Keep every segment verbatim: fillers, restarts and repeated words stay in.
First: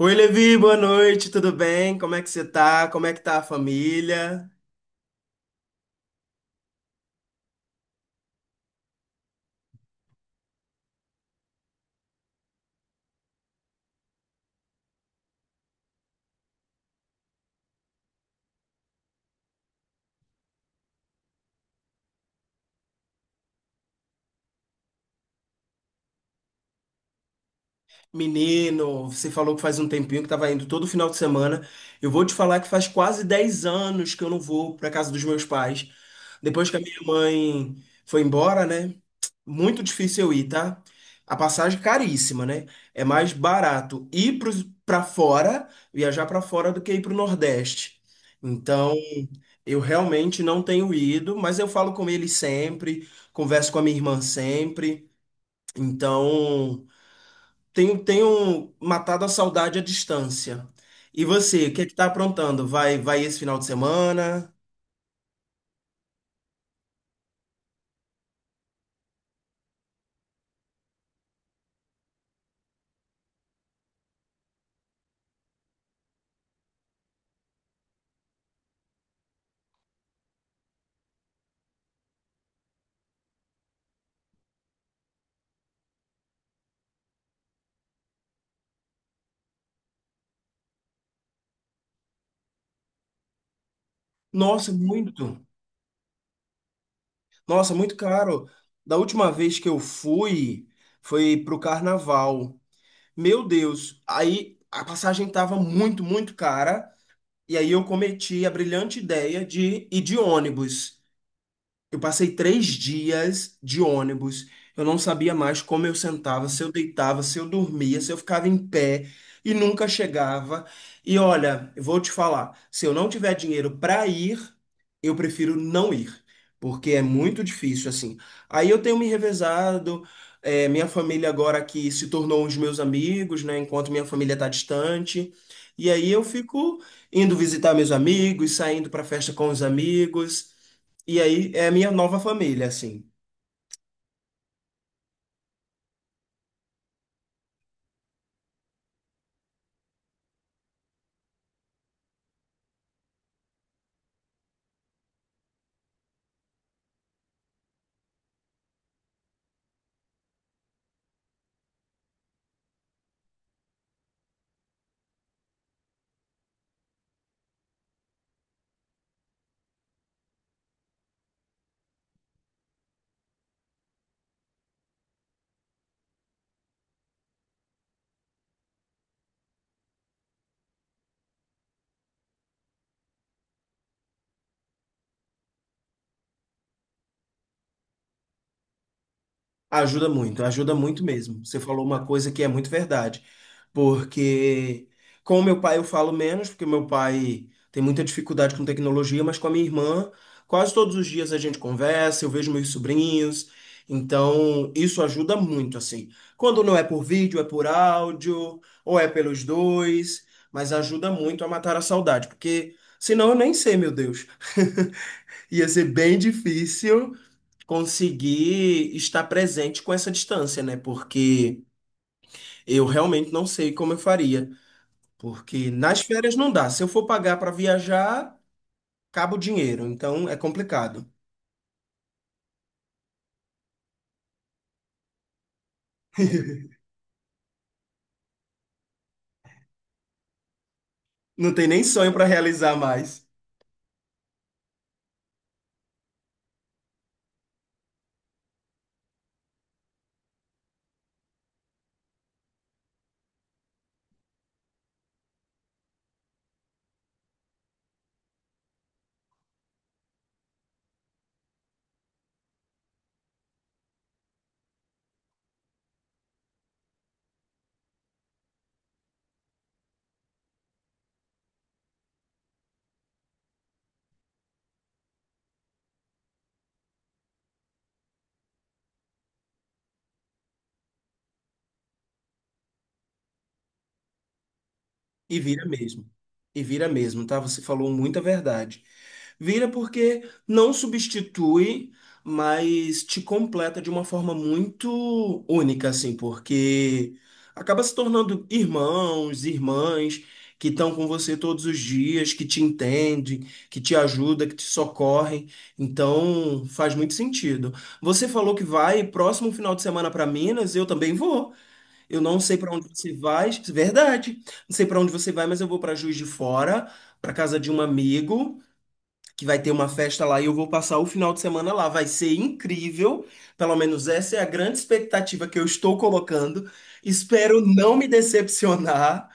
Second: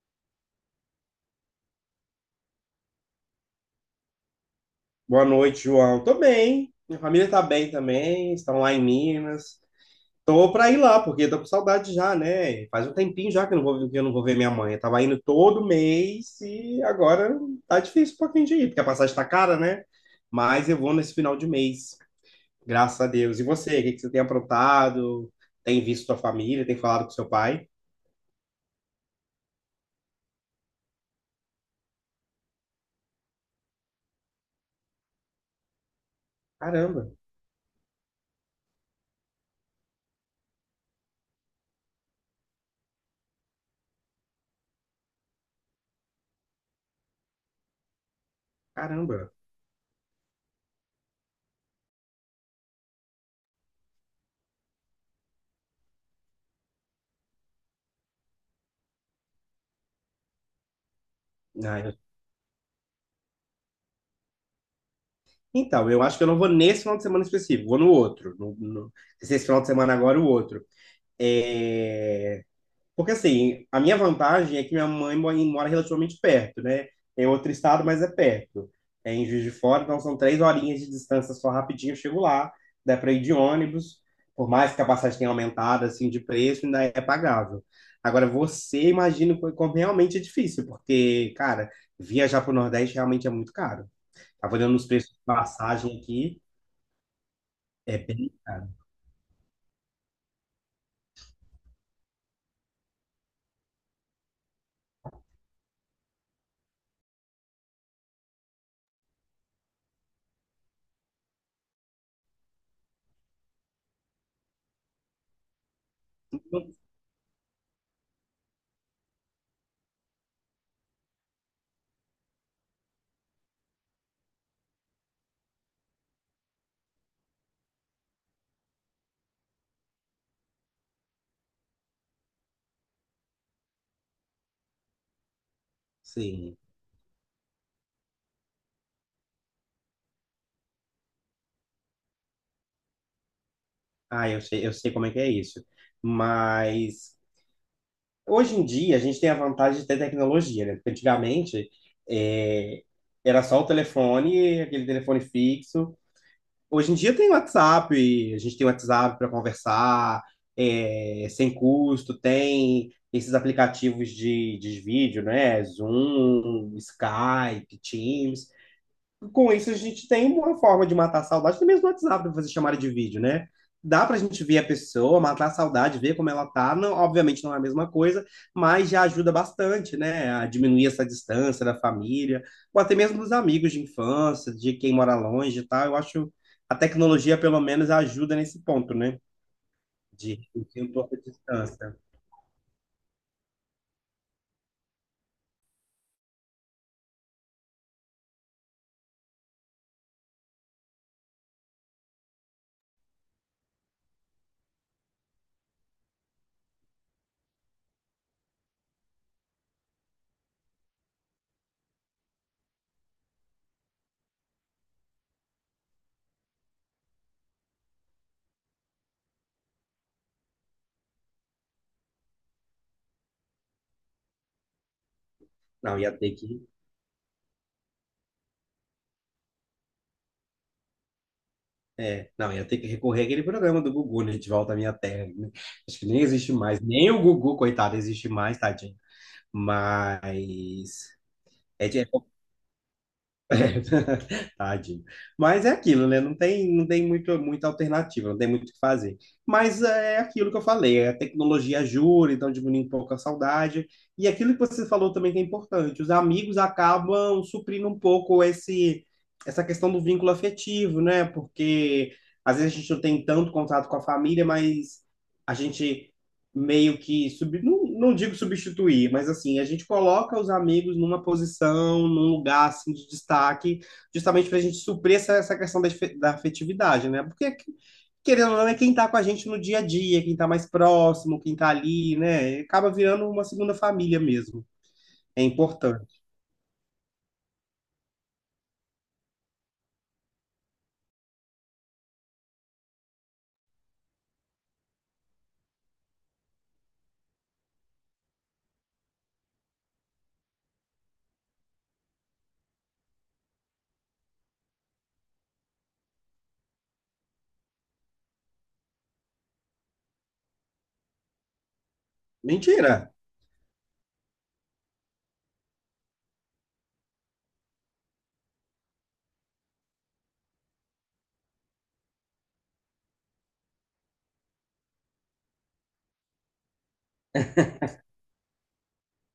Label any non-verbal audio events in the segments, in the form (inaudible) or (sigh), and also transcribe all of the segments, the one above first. Oi, Levi, boa noite, tudo bem? Como é que você tá? Como é que tá a família? Boa noite, João. Tô bem. Minha família tá bem também, estão lá em Minas. Tô pra ir lá, porque tô com saudade já, né? Faz um tempinho já que eu não vou, que eu não vou ver minha mãe. Eu tava indo todo mês e agora tá difícil um pouquinho de ir, porque a passagem tá cara, né? Mas eu vou nesse final de mês, graças a Deus. E você, o que que você tem aprontado? Tem visto sua família? Tem falado com seu pai? Menino, você falou que faz um tempinho que tava indo todo final de semana. Eu vou te falar que faz quase dez anos que eu não vou pra casa dos meus pais. Depois que a minha Caramba, mãe foi embora, né? Muito difícil eu ir, tá? A passagem caríssima, né? É mais barato ir pros- pra fora, viajar pra fora do que ir pro Nordeste. Então, caramba. eu realmente não tenho ido, mas eu falo com ele sempre, converso com a minha irmã sempre. Então, tenho, tenho matado a saudade à distância. E você, o Ah, que é que eu- tá aprontando? Vai, vai esse final de semana? Então, eu acho que eu não vou nesse final de semana específico, vou no outro. No, no... Esse final de semana agora, o outro. É, porque assim, a minha vantagem é que minha mãe mo- mora relativamente perto, né? É outro estado, mas é perto. É em Juiz de Fora, então são três horinhas de distância, só rapidinho eu chego lá, dá para ir de ônibus, por mais que a passagem tenha aumentado assim de preço, ainda é pagável. Agora você imagina co- como realmente é difícil, porque, cara, viajar para o Nordeste realmente é muito caro. Tava Nossa, olhando os preços de muito. passagem aqui, Nossa, muito é bem caro. caro. Da última vez que eu fui, foi pro carnaval. Meu Deus, aí a passagem tava muito, muito cara. E aí eu cometi a brilhante ideia de ir de ônibus. Eu passei três dias de ônibus. Eu não sabia mais como eu sentava, se eu deitava, se eu dormia, se eu ficava em pé e nunca chegava. E olha, eu vou te falar, se eu não tiver dinheiro para ir, eu prefiro não ir, porque é muito difícil assim. Aí eu tenho me revezado, é, minha família agora que se tornou os meus amigos, né? Enquanto minha família está distante. E aí eu Sim. fico indo visitar meus amigos, saindo para festa com os amigos. E aí é a minha nova família, assim. Ah, eu sei, eu sei como é que é isso. Mas hoje em dia, a gente tem a vantagem de ter tecnologia, né? Porque antigamente é, era só o telefone, aquele telefone fixo. Hoje em dia tem WhatsApp, a gente tem WhatsApp para conversar, é, sem custo, tem esses aplicativos de, de vídeo, né? Zoom, Skype, Teams, com isso a gente tem uma forma de matar a saudade, até mesmo no WhatsApp, para fazer chamada de vídeo, né? Dá para a gente ver a pessoa, matar a saudade, ver como ela tá. Não, obviamente não é a mesma coisa, mas já ajuda bastante, né? A diminuir essa distância da família, ou até mesmo dos amigos de infância, de quem mora longe e tal. Eu acho a tecnologia, pelo menos, ajuda nesse ponto, né? Ajuda De muito, ajuda reduzir um muito pouco a mesmo. Você falou distância. uma coisa que é muito verdade. Porque com o meu pai eu falo menos, porque meu pai tem muita dificuldade com tecnologia, mas com a minha irmã, quase todos os dias a gente conversa, eu vejo meus sobrinhos. Então, isso ajuda muito, assim. Quando não é por vídeo, é por áudio, ou é pelos dois, mas ajuda muito a matar a saudade, porque senão eu nem sei, meu Deus. (laughs) Ia ser bem difícil conseguir estar presente com essa distância, né? Porque eu realmente não sei como eu faria. Porque Não, nas ia ter férias não que. dá. Se eu for pagar para viajar, acaba o dinheiro. Então é complicado. É, não, ia ter que recorrer àquele programa do Gugu, né? De volta à minha terra, né? Acho que nem existe mais. Nem o Gugu, coitado, existe mais, tadinho. Mas Não tem nem é, de- é sonho para realizar mais. é, (laughs) Tadinho. Mas é aquilo, né? Não tem, não tem muito, muita alternativa, não tem muito o que fazer. Mas é aquilo que eu falei, é a tecnologia ajuda, então diminui um pouco a saudade. E aquilo que você falou também que é importante, os amigos acabam suprindo um pouco esse, essa questão do vínculo afetivo, né? Porque às vezes a gente não tem tanto contato com a família, mas a gente meio que sub, não, não digo substituir, mas assim, a gente coloca os amigos numa posição, num lugar assim de destaque, justamente para a gente suprir essa, essa questão da, efe- da afetividade, né? Porque querendo ou não é quem está com a gente no dia a dia, quem está mais próximo, quem está ali, né? Acaba virando uma segunda família mesmo. E É vira importante. mesmo. E vira mesmo, tá? Você falou muita verdade. Vira porque não substitui, mas te completa de uma forma muito única, assim, porque acaba se tornando irmãos, irmãs que estão com você todos os dias, que te entendem, que te ajudam, que te socorrem. Então, faz muito sentido. Você falou que vai próximo final de semana para Minas, eu também vou. Eu não sei para onde você Mentira. vai, verdade. Não sei para onde você vai, mas eu vou para Juiz de Fora, para casa de um amigo, que vai ter uma festa lá e eu vou passar o final de semana lá. Vai ser incrível. Pelo menos essa é a grande expectativa que eu estou colocando. Espero não me decepcionar,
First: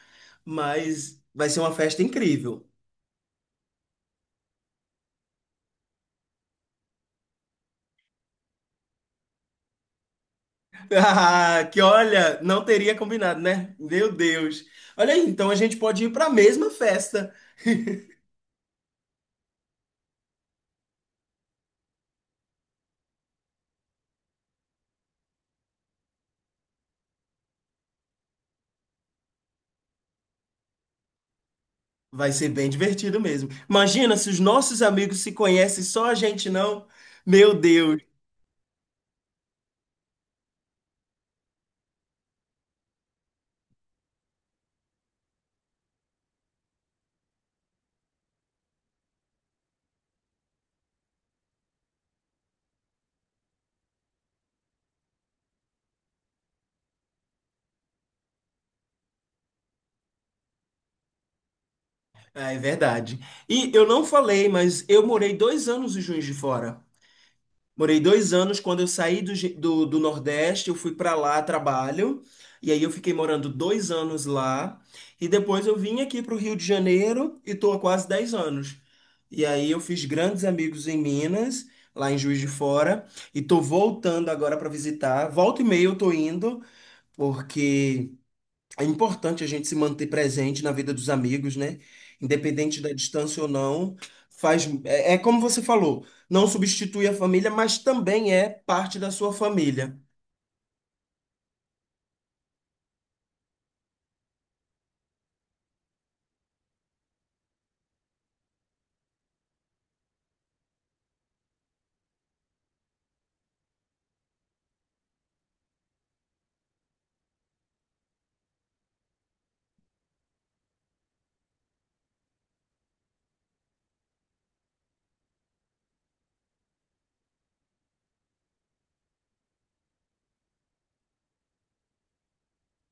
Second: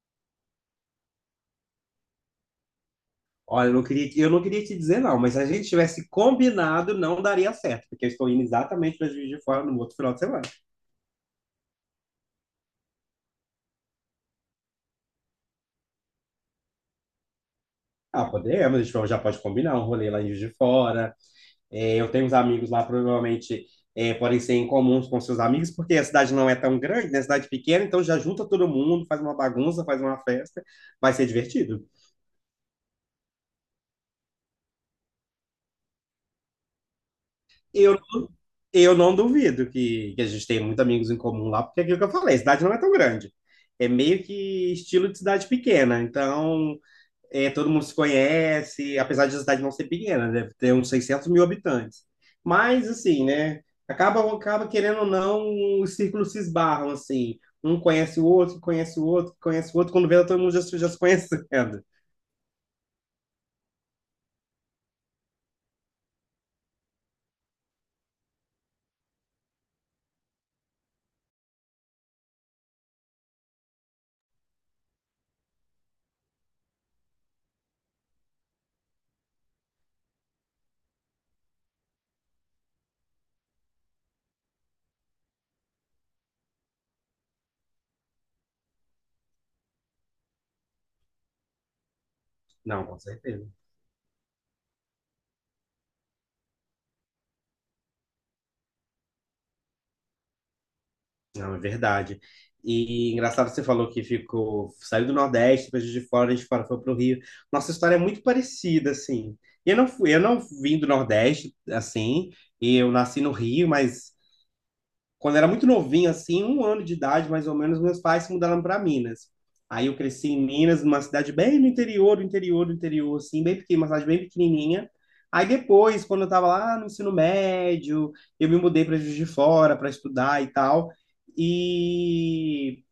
mas vai ser uma festa incrível. (laughs) Olha, eu não queria, eu não queria te dizer não, mas se a gente tivesse combinado, não daria certo, porque eu estou indo exatamente para Juiz de Fora no outro final de semana. Ah, que olha, não teria combinado, né? Meu Deus. Olha aí, então a gente pode ir para a mesma festa. Ah, podemos, a gente já pode combinar um rolê lá em Juiz de Fora. É, eu tenho uns amigos lá, provavelmente é, podem ser em comuns com seus amigos, porque a cidade não é tão grande, né? A cidade pequena, então já junta todo mundo, faz uma bagunça, faz uma festa, vai ser divertido. Vai ser bem divertido mesmo. Imagina se os nossos amigos se conhecem, só a gente não. Meu Eu, Deus. eu não duvido que, que a gente tem muitos amigos em comum lá, porque é aquilo que eu falei, a cidade não é tão grande. É meio que estilo de cidade pequena, então é, todo mundo se conhece, apesar de a cidade não ser pequena, né? Deve ter uns seiscentos mil habitantes. Mas, assim, né? Acaba, acaba querendo ou não, os círculos se esbarram, assim. Um conhece o outro, conhece o outro, conhece o outro. Quando vê, todo mundo já, se- já se conhecendo. (laughs) Ah, é verdade. E eu não falei, mas eu morei dois anos em Juiz de Fora. Morei dois anos quando eu saí do, Ge- do, do Nordeste, eu fui para lá a trabalho. E aí eu fiquei morando dois anos lá. E depois eu vim aqui para o Rio de Janeiro e estou há quase dez anos. E aí eu fiz grandes amigos em Minas, lá em Juiz de Fora. E tô voltando agora para visitar. Volta e meia eu tô indo, porque é importante a gente se manter presente na vida dos amigos, né? Independente Não, da com distância certeza. ou não, faz é, é como você falou, não substitui a família, mas também é parte da sua família. Não, é verdade. E engraçado que você falou que ficou, saiu do Nordeste, depois de fora, a gente fora foi para o Rio. Nossa história é muito parecida, assim. Eu não fui, eu não vim do Nordeste, assim, e eu nasci no Rio, mas quando eu era muito novinho, assim, um ano de idade, mais ou menos, meus pais se mudaram para Minas. Aí eu cresci em Minas, numa cidade bem no interior, do interior, do interior, assim, bem pequena, uma cidade bem pequenininha. Aí depois, quando eu estava lá no ensino médio, eu me mudei para Juiz de Fora para estudar e tal, e,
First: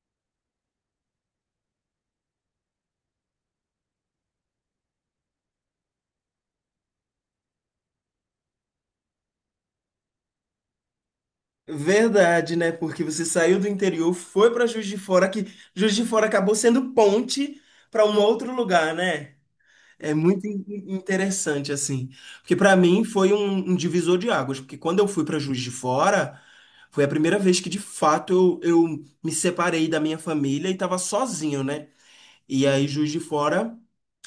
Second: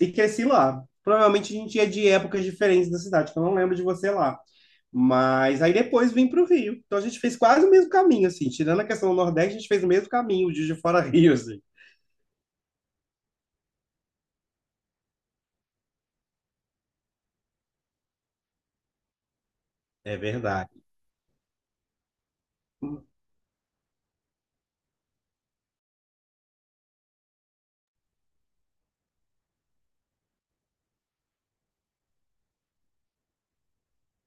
e cresci lá. Provavelmente a gente ia de épocas diferentes da cidade, que eu não lembro de você lá. Mas aí depois vim para o Rio. Então a gente fez quase o mesmo caminho, assim. Tirando a questão do Nordeste, a gente fez o mesmo caminho, de Juiz de Fora a Rio, assim. Verdade, né? Porque você saiu do interior, foi para Juiz de Fora, que Juiz de Fora acabou sendo ponte para um outro lugar, né? É É muito in- verdade. in- interessante, assim. Porque para mim foi um, um divisor de águas. Porque quando eu fui para Juiz de Fora, foi a primeira vez que de fato eu, eu me separei da minha família e estava sozinho, né? E aí, Juiz de Fora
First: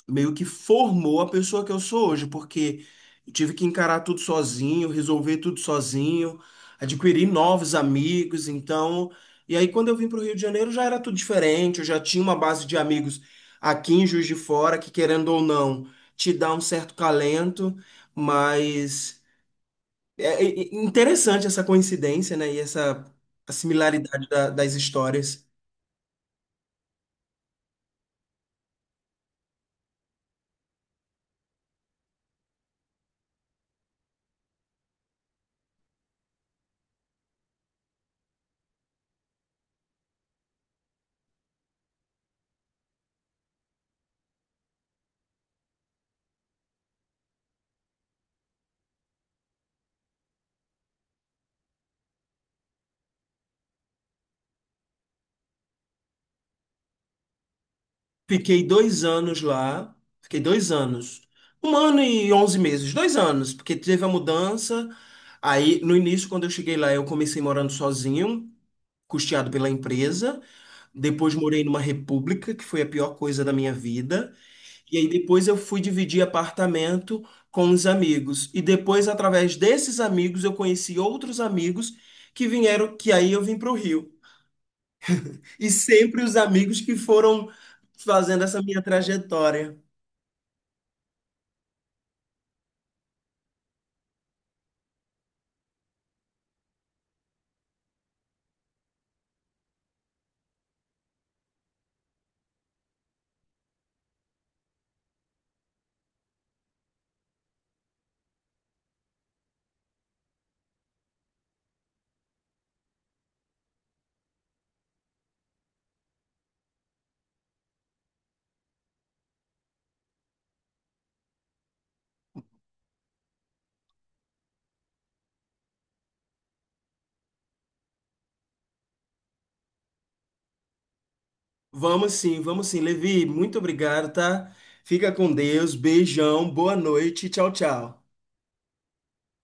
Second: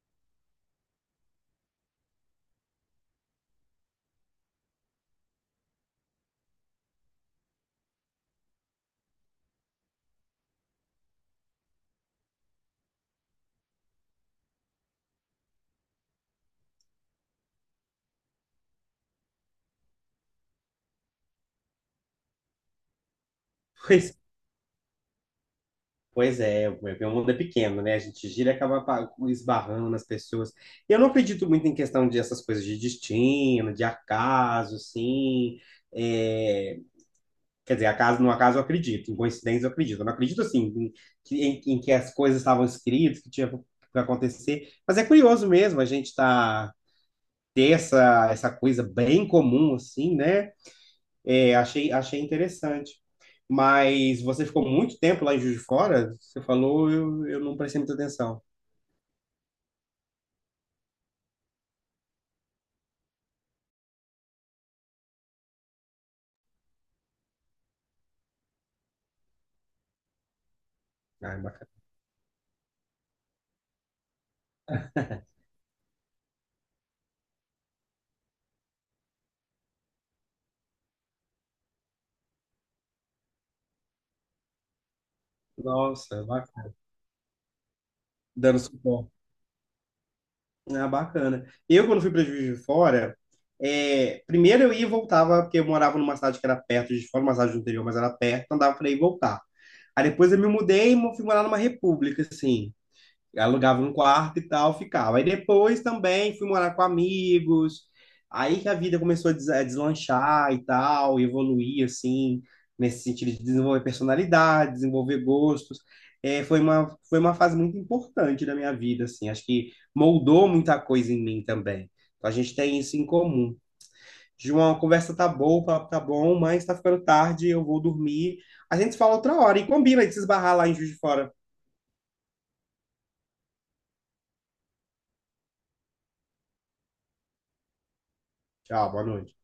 meio que formou a pessoa que eu sou hoje, porque eu tive que encarar tudo sozinho, resolver tudo sozinho, adquirir novos amigos, então, e aí quando eu vim para o Rio de Janeiro já era tudo diferente, eu já tinha uma base de amigos aqui em Juiz de Fora que, querendo ou não, te dá um certo calento, mas é é- é interessante essa coincidência, né, e essa a Pois, similaridade da- das histórias. pois é, o meu mundo é pequeno, né? A gente gira e acaba pa- esbarrando nas pessoas. E eu não acredito muito em questão de essas coisas de destino, de acaso, assim. É, quer dizer, acaso, no acaso eu acredito, em coincidência eu acredito. Eu não acredito, assim, em, que- em, em que as coisas estavam escritas, que tinha para acontecer. Mas é curioso mesmo a gente tá, ter essa, essa coisa bem comum, assim, né? É, achei, achei interessante. Mas você ficou muito tempo lá em Juiz de Fora? Você falou, eu, eu não prestei muita atenção. Fiquei dois anos lá. Fiquei dois anos. Um ano e onze meses. Dois anos, porque teve a mudança. Aí, no início, quando eu cheguei lá, eu comecei morando sozinho, custeado pela empresa. Depois Ah, é morei bacana. numa república, que foi a pior coisa da minha vida. E aí depois eu fui dividir apartamento com uns amigos. E depois, através desses amigos, eu conheci outros amigos que vieram, que aí eu vim para o Rio. E Nossa, sempre é os bacana. amigos que foram fazendo Dando essa minha suporte. trajetória. Ah, bacana. Eu, quando fui para Juiz de Fora, é, primeiro eu ia e voltava, porque eu morava numa cidade que era perto de Juiz de Fora, uma cidade do interior, mas era perto, então dava para ir e voltar. Aí depois eu me mudei e mo- fui morar numa república, assim. Alugava um quarto e tal, ficava. Aí depois também fui morar com amigos, aí que a vida começou a des- a deslanchar e tal, e evoluir assim, nesse sentido de desenvolver personalidade, desenvolver gostos. É, foi uma, foi uma fase muito importante da minha vida, assim, acho que moldou muita coisa em mim também. Então a gente tem isso em comum. João, a conversa tá boa, o papo tá bom, mas tá ficando tarde, eu vou dormir. A gente se fala outra hora e combina de se esbarrar lá em Juiz de Fora. Vamos sim, vamos sim. Levi, muito obrigado, tá? Fica com Deus, beijão, boa noite, tchau, tchau. Tchau, boa noite.